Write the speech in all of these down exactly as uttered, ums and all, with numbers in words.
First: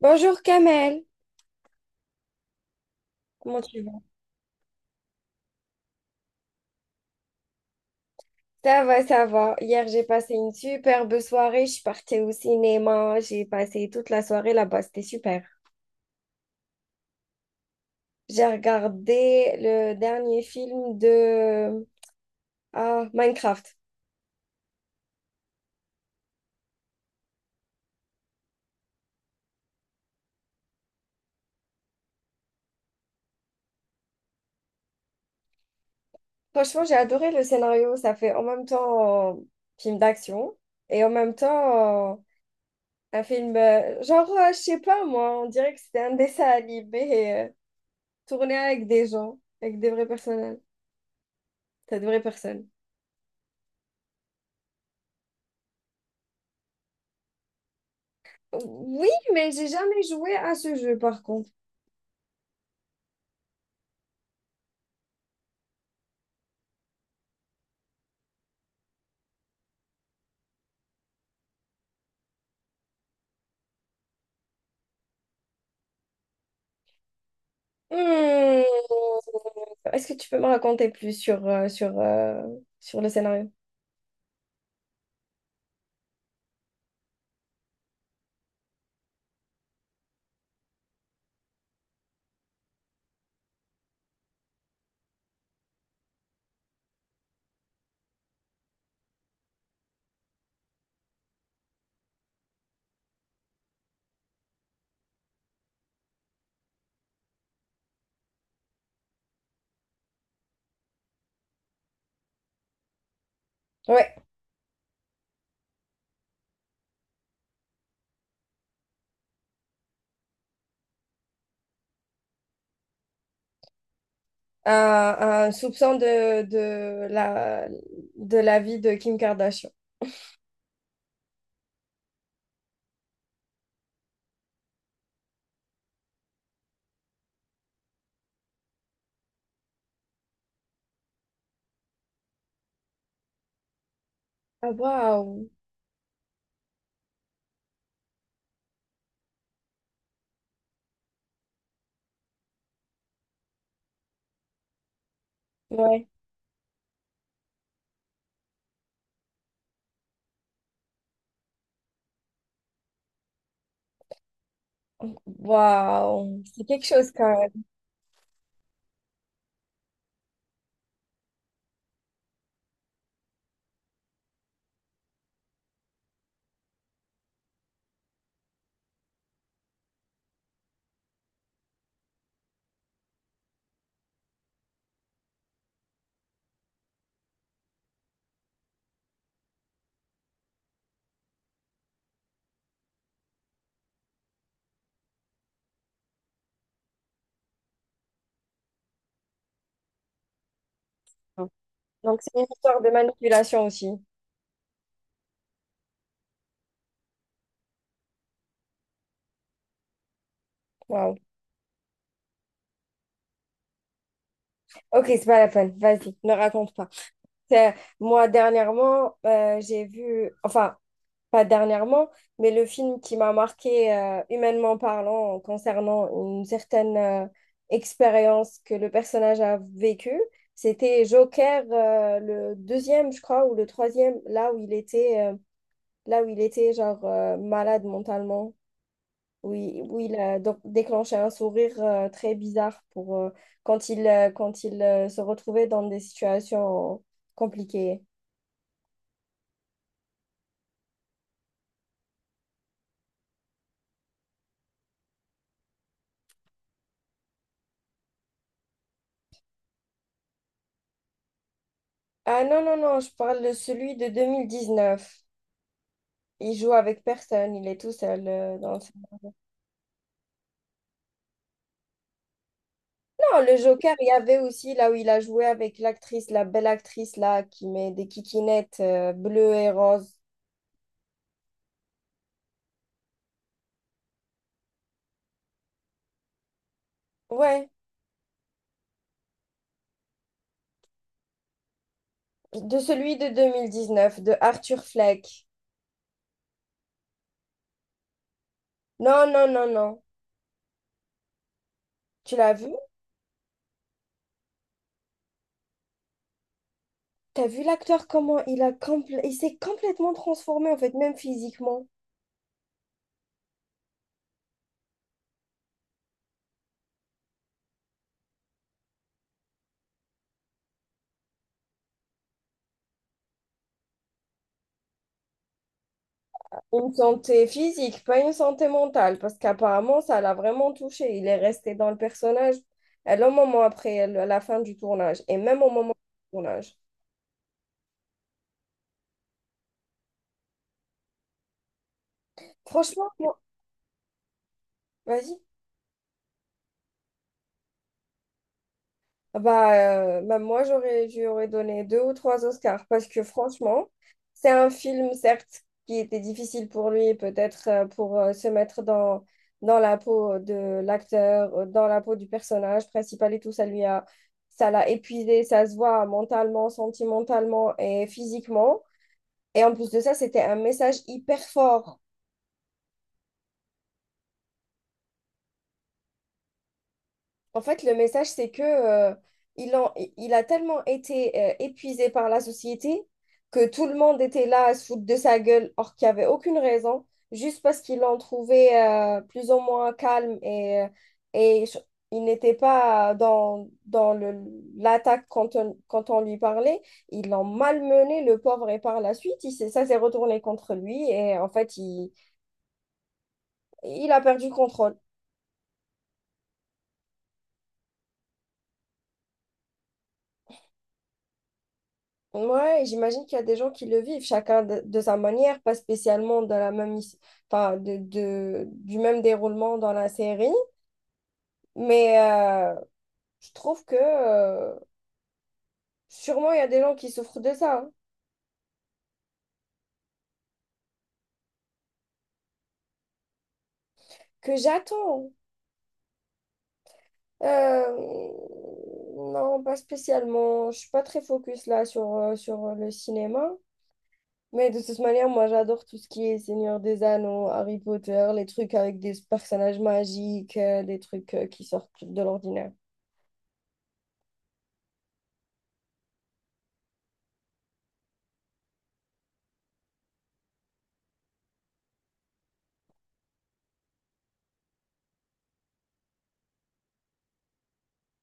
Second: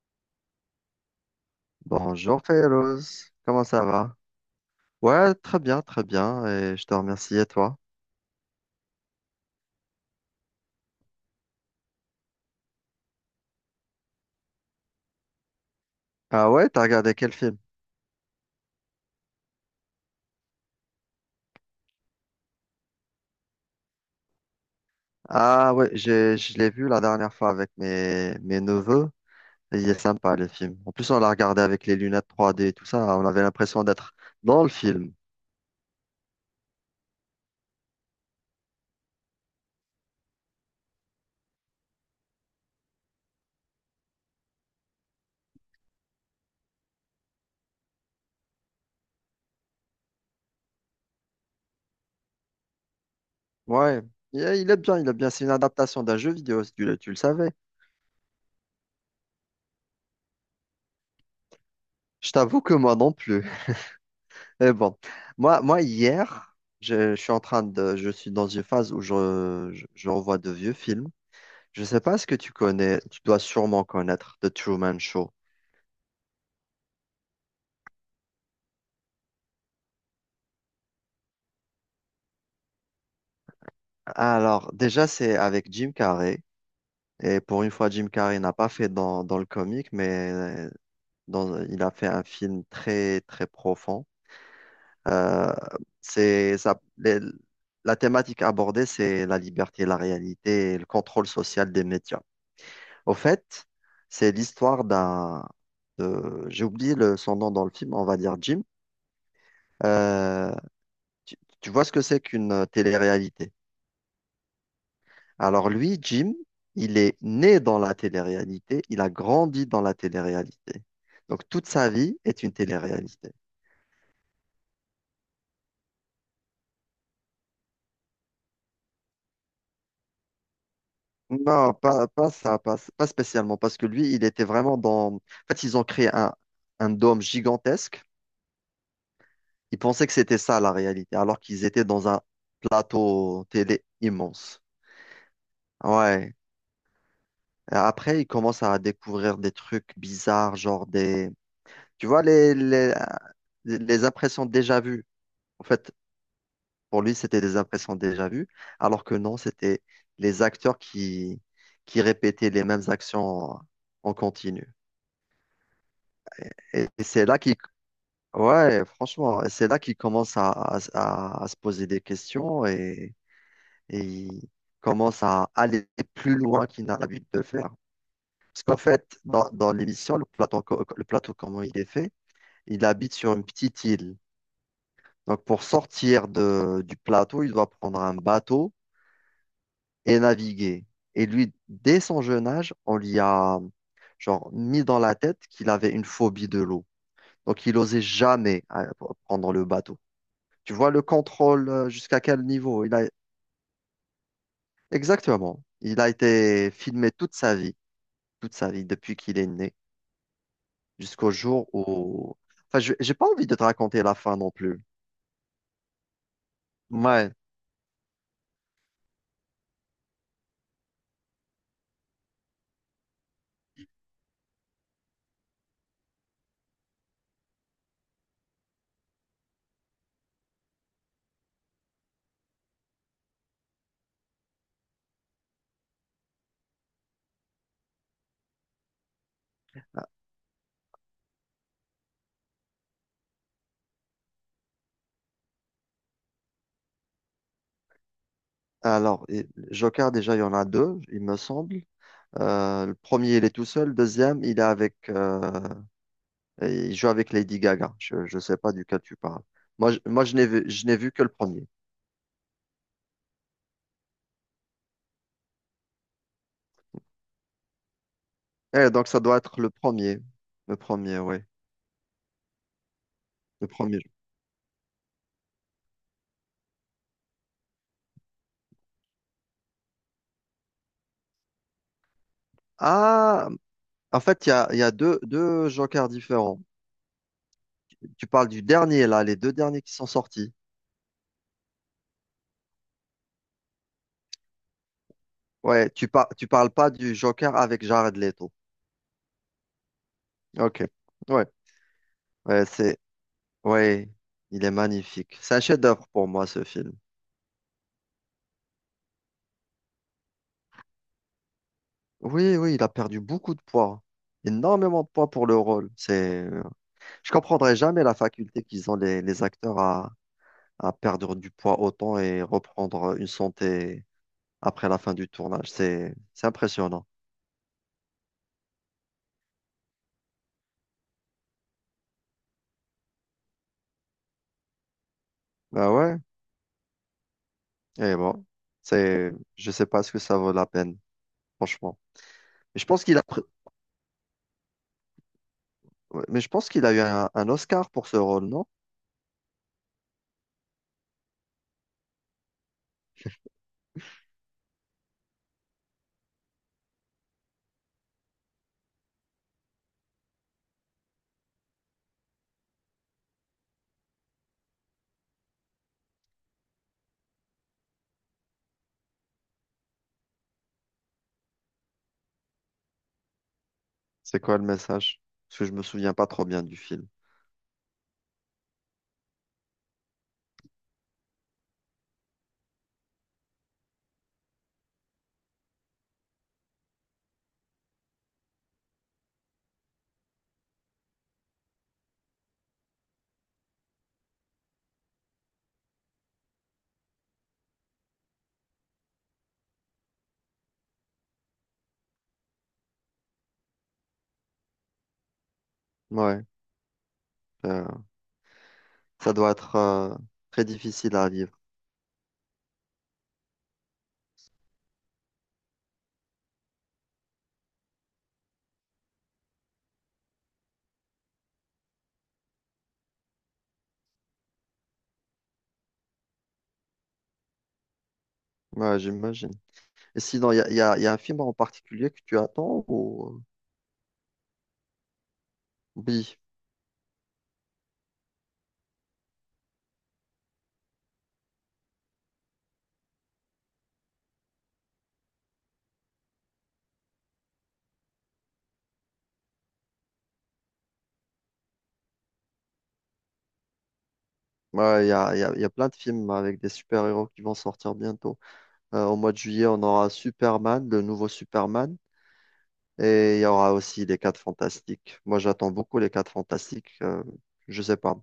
Bonjour Kamel, Bonjour Férouz, comment comment tu ça vas? va? Ouais, très bien, très bien, et je te remercie, et toi? Ça va, ça va. Hier, j'ai passé une superbe soirée. Je suis partie au cinéma. J'ai passé toute la soirée là-bas. C'était super. Ah ouais, t'as regardé quel film? J'ai regardé le dernier film de ah, Minecraft. Ah ouais, j'ai, je l'ai vu la dernière fois avec mes, mes neveux, et il est sympa le film. En plus, on l'a regardé avec les lunettes trois D et tout ça, on avait l'impression d'être dans le film. Franchement, j'ai adoré le scénario. Ça fait en même temps euh, film d'action et en même temps euh, un film, euh, genre, euh, je sais pas moi, on dirait que c'était un dessin animé euh, tourné avec des gens, avec des vrais personnages. T'as de vraies personnes. Ouais, il est il est bien, il est bien, c'est une adaptation d'un jeu vidéo, si tu le, tu le savais. Oui, mais j'ai jamais joué à ce jeu par contre. Je t'avoue que moi non plus. Mais bon, moi, moi hier, je, je suis en train de, je suis dans une phase où je, je je revois de vieux films. Je sais pas ce que tu connais, tu dois sûrement connaître The Truman Show. Hmm. Est-ce que tu peux me raconter plus sur, euh, sur, euh, sur le scénario? Alors, déjà, c'est avec Jim Carrey. Et pour une fois, Jim Carrey n'a pas fait dans, dans le comique, mais euh, dans, il a fait un film très, très profond. Euh, c'est ça, les- la thématique abordée, c'est la liberté, la réalité et le contrôle social des médias. Au fait, c'est l'histoire d'un, de- j'ai oublié le, son nom dans le film, on va dire Jim. Euh, tu tu vois ce que c'est qu'une euh, télé-réalité? Ouais, Alors lui, Jim, il est né dans la télé-réalité, il a grandi dans la télé-réalité. Donc toute sa vie est une télé-réalité. un, un soupçon de, de la, de la vie de Kim Kardashian. Non, pas, pas ça, pas, pas spécialement, parce que lui, il était vraiment dans... En fait, ils ont créé un, un dôme gigantesque. Ils pensaient que c'était ça la réalité, alors qu'ils étaient dans un plateau télé immense. Ah, waouh! Ouais. Après, ils commencent à découvrir des trucs bizarres, genre des... Tu vois, les, les, les impressions déjà vues. En fait, Ouais, pour lui, c'était des impressions déjà vues, alors que non, c'était les acteurs qui, qui répétaient les mêmes actions en en continu. waouh! C'est quelque Et, et chose c'est là quand qu'il, même. ouais, franchement, c'est là qu'il commence à, à- à- à se poser des questions et, et il commence à aller plus loin qu'il n'a l'habitude de faire. Parce qu'en fait, dans, dans l'émission, le plateau, co- le plateau, comment il est fait, il habite sur une petite île. Donc, pour sortir de, du plateau, il doit prendre un bateau et naviguer. Et lui, dès son jeune âge, on lui a genre mis dans la tête qu'il avait une phobie de l'eau. Donc il n'osait jamais euh, prendre le bateau. Tu vois le contrôle euh, Donc, jusqu'à c'est quel une histoire niveau? de Il a... manipulation aussi. Exactement. Il a été filmé toute sa vie, toute sa vie, depuis qu'il est né, Waouh! jusqu'au jour où... Enfin, je j'ai pas envie de te raconter la fin non plus. Ok, c'est pas la peine. Vas-y, ne raconte pas. Ouais. C'est- Moi, dernièrement, euh, j'ai vu, enfin, pas dernièrement, mais le film qui m'a marqué euh, humainement parlant concernant une certaine euh, expérience que le personnage a vécue, c'était Joker, euh, le deuxième, je crois, ou le troisième, là où il était, euh, là où il était genre euh, malade mentalement, où il, où il a donc déclenché un sourire euh, très bizarre pour euh, quand il, euh, quand il euh, se retrouvait dans des situations compliquées. Alors, et- Joker, déjà, il y en a deux, il me semble. Euh, le premier, il est tout seul. Le deuxième, il est avec euh, et il joue avec Lady Gaga. Je, je sais pas duquel tu parles. Moi, je, moi, je n'ai vu, je n'ai vu que le premier. Ah non, non, non, je parle de celui de deux mille dix-neuf. Il joue avec personne, il est tout seul euh, dans le Eh, film. donc, ça doit être le premier. Le premier, oui. Non, le Le Joker, premier. il y avait aussi là où il a joué avec l'actrice, la belle actrice là, qui met des kikinettes euh, bleues et roses. Ah, en fait, il y a, il y a deux, deux jokers différents. Ouais, Tu parles du dernier, là, les deux derniers qui sont sortis. de celui de deux mille dix-neuf, de Arthur Fleck. Ouais, tu par, tu parles pas du joker avec Jared Leto. Non, non, non, non. Ok. Ouais. Tu l'as Ouais, vu? c'est, ouais, il est magnifique. C'est un chef-d'œuvre pour moi, ce film. T'as vu l'acteur comment il a compl- il s'est complètement transformé en fait, même physiquement. Oui, oui, il a perdu beaucoup de poids. Énormément de poids pour le rôle. C'est, je comprendrai jamais la faculté qu'ils ont les, les acteurs à, à perdre du poids autant et reprendre une santé après la fin du tournage. C'est, c'est Une impressionnant. santé physique, pas une santé mentale, parce qu'apparemment, ça l'a vraiment touché. Il est resté dans le personnage à un moment après le- la fin du tournage et même au moment Bah ouais, du tournage. et bon, c'est, je sais pas ce que ça vaut la peine, franchement. Mais je pense Franchement, qu'il a, moi- pr- vas-y. ouais, mais je pense qu'il a eu un, un Oscar pour ce rôle, non? Ah bah, euh, bah, moi, j'aurais, je lui aurais donné deux ou trois Oscars parce que franchement, c'est un film, certes, qui était difficile pour lui, peut-être euh, pour euh, se mettre dans, dans la peau de l'acteur, euh, dans la peau du personnage principal et tout, ça lui a, ça l'a épuisé, ça se voit mentalement, sentimentalement et physiquement. Et en plus de ça, c'était un message hyper fort. C'est quoi le message? Parce que je me souviens pas trop bien du film. En fait, le message, c'est que euh, il, en- il a tellement été euh, épuisé par la société que tout le monde était là à se foutre de sa gueule, or qu'il n'y avait aucune raison, juste parce qu'ils l'ont trouvé euh, plus ou moins calme et, euh, et ch- il n'était pas dans, dans le, l'attaque quand on, quand on lui parlait. Ils l'ont malmené, le pauvre, et par la suite, il s'est- ça s'est retourné contre lui et en fait, il, il a perdu contrôle. Ouais, euh, ça doit être euh, très difficile à vivre. Ouais, j'imagine qu'il y a des gens qui le vivent, chacun de, de sa manière, pas spécialement de la même, his- enfin, de, de- du même déroulement dans la série. Mais euh, je trouve que euh, sûrement il y a des gens qui souffrent de ça, hein, Ouais, j'imagine. Et sinon, il y a, y a- y a un film en particulier que tu attends ou... que j'attends. Oui. Euh, non, pas spécialement. Je suis pas très focus là sur, euh, sur le cinéma. Mais de toute manière, moi j'adore tout ce qui est Seigneur des Anneaux, Harry Potter, les trucs avec des personnages magiques, euh, des trucs euh, qui sortent de l'ordinaire. Ouais, il y a, il y a- il y a plein de films bah, avec des super-héros qui vont sortir bientôt. Euh, au mois de juillet, on aura Superman, le nouveau Superman, et il y aura aussi les Quatre Fantastiques. Moi, j'attends beaucoup les Quatre Fantastiques. euh, je sais pas.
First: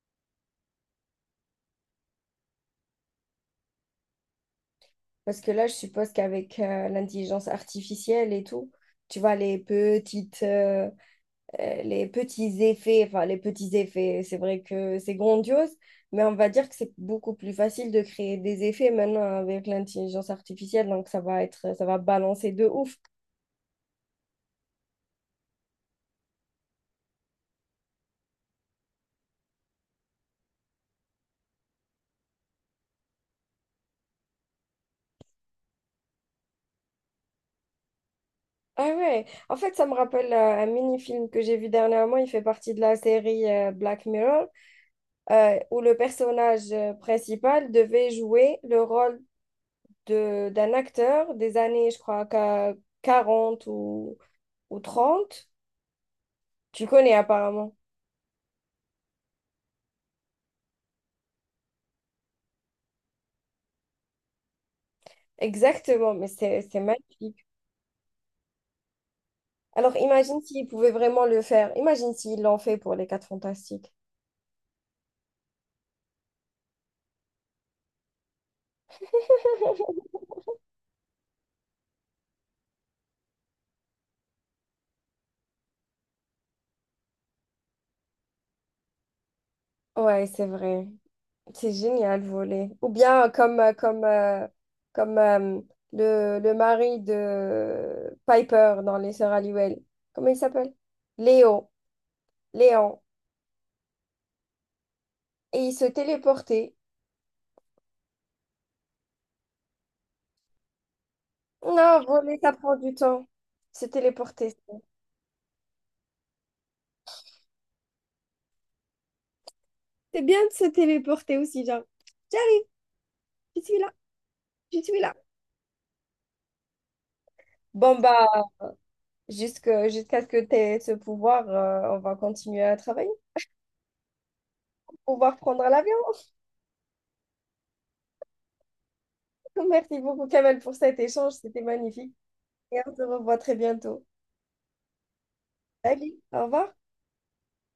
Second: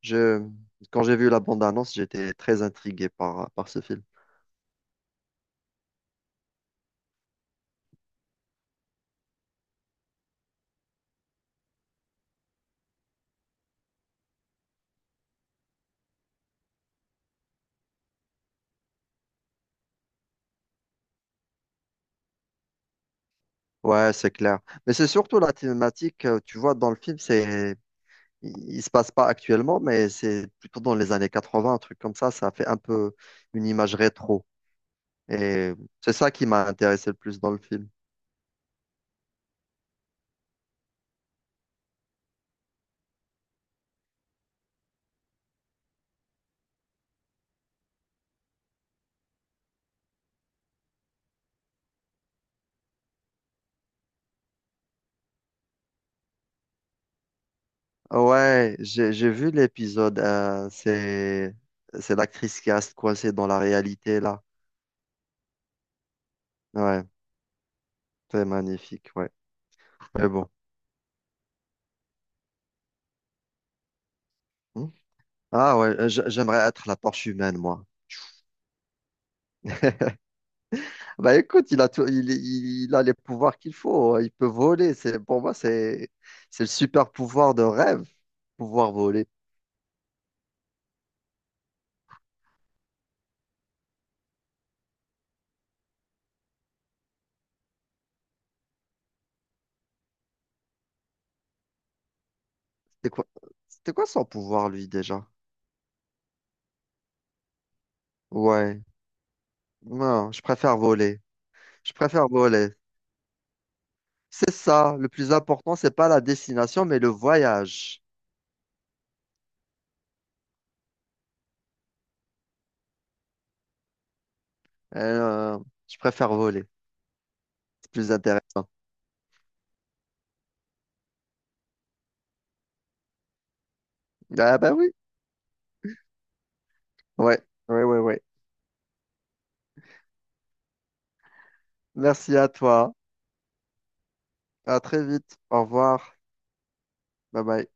Je, quand j'ai vu la bande-annonce, j'étais très intrigué par, par ce film. Parce que là, je suppose qu'avec euh, l'intelligence artificielle et tout, tu vois, les petites, euh, euh, les petits effets, enfin, les petits effets, c'est vrai que c'est grandiose, mais on va dire que c'est beaucoup plus facile de créer des effets maintenant avec l'intelligence artificielle, donc ça va être, ça va balancer de ouf. Ouais, c'est clair. Mais c'est surtout la thématique, euh, tu vois, dans le film, c'est il il se passe pas actuellement, mais c'est plutôt dans les années quatre-vingts, un truc comme ça. Ça fait un peu une image rétro. Et c'est ça qui m'a intéressé le plus dans le film. Ah ouais, en fait, ça me rappelle euh, un mini-film que j'ai vu dernièrement, il fait partie de la série euh, Black Mirror, euh, où le personnage euh, principal devait jouer le rôle de, d'un acteur des années, je crois, qu'à quarante ou, ou trente. Tu connais apparemment. Ouais, j'ai j'ai vu l'épisode. euh, c'est c'est l'actrice qui reste coincée dans la réalité là. Exactement, mais c'est c'est Ouais, magnifique. c'est magnifique. Ouais, Alors mais imagine bon. s'ils pouvaient vraiment le faire. Imagine s'ils l'ont fait pour les Quatre Fantastiques. Hmm. Ah ouais, euh, j'aimerais être la torche humaine moi. Bah écoute, il a tout, il, il- il a les pouvoirs qu'il faut, hein. Il peut voler. C'est pour moi c'est c'est le super pouvoir de rêve, pouvoir voler. Ouais, c'est vrai. C'est génial, voler. Ou bien euh, comme, euh, comme, euh, comme euh, le, le mari de Piper dans Les Sœurs Halliwell. Comment il s'appelle? Léo. Léon. C'était quoi, c'était quoi son pouvoir, lui, déjà? Et il se téléportait. Ouais. Non, je préfère voler. Je Non, préfère voler, ça voler. prend du temps. Se C'est téléporter. ça. Le plus important, c'est pas la destination, mais le voyage. C'est bien de se téléporter aussi, genre, j'arrive, je suis là, je suis là. Euh, je préfère voler. C'est Bon, plus bah, intéressant. jusque, jusqu'à ce que tu aies ce pouvoir, euh, on va continuer à travailler. Ah, bah oui. Pouvoir prendre l'avion. Ouais. Ouais, ouais, ouais. Merci beaucoup, Kamel, pour cet échange. C'était magnifique. Merci à Et toi. on se revoit très bientôt. À très vite. Au Salut, revoir. au revoir. Bye bye.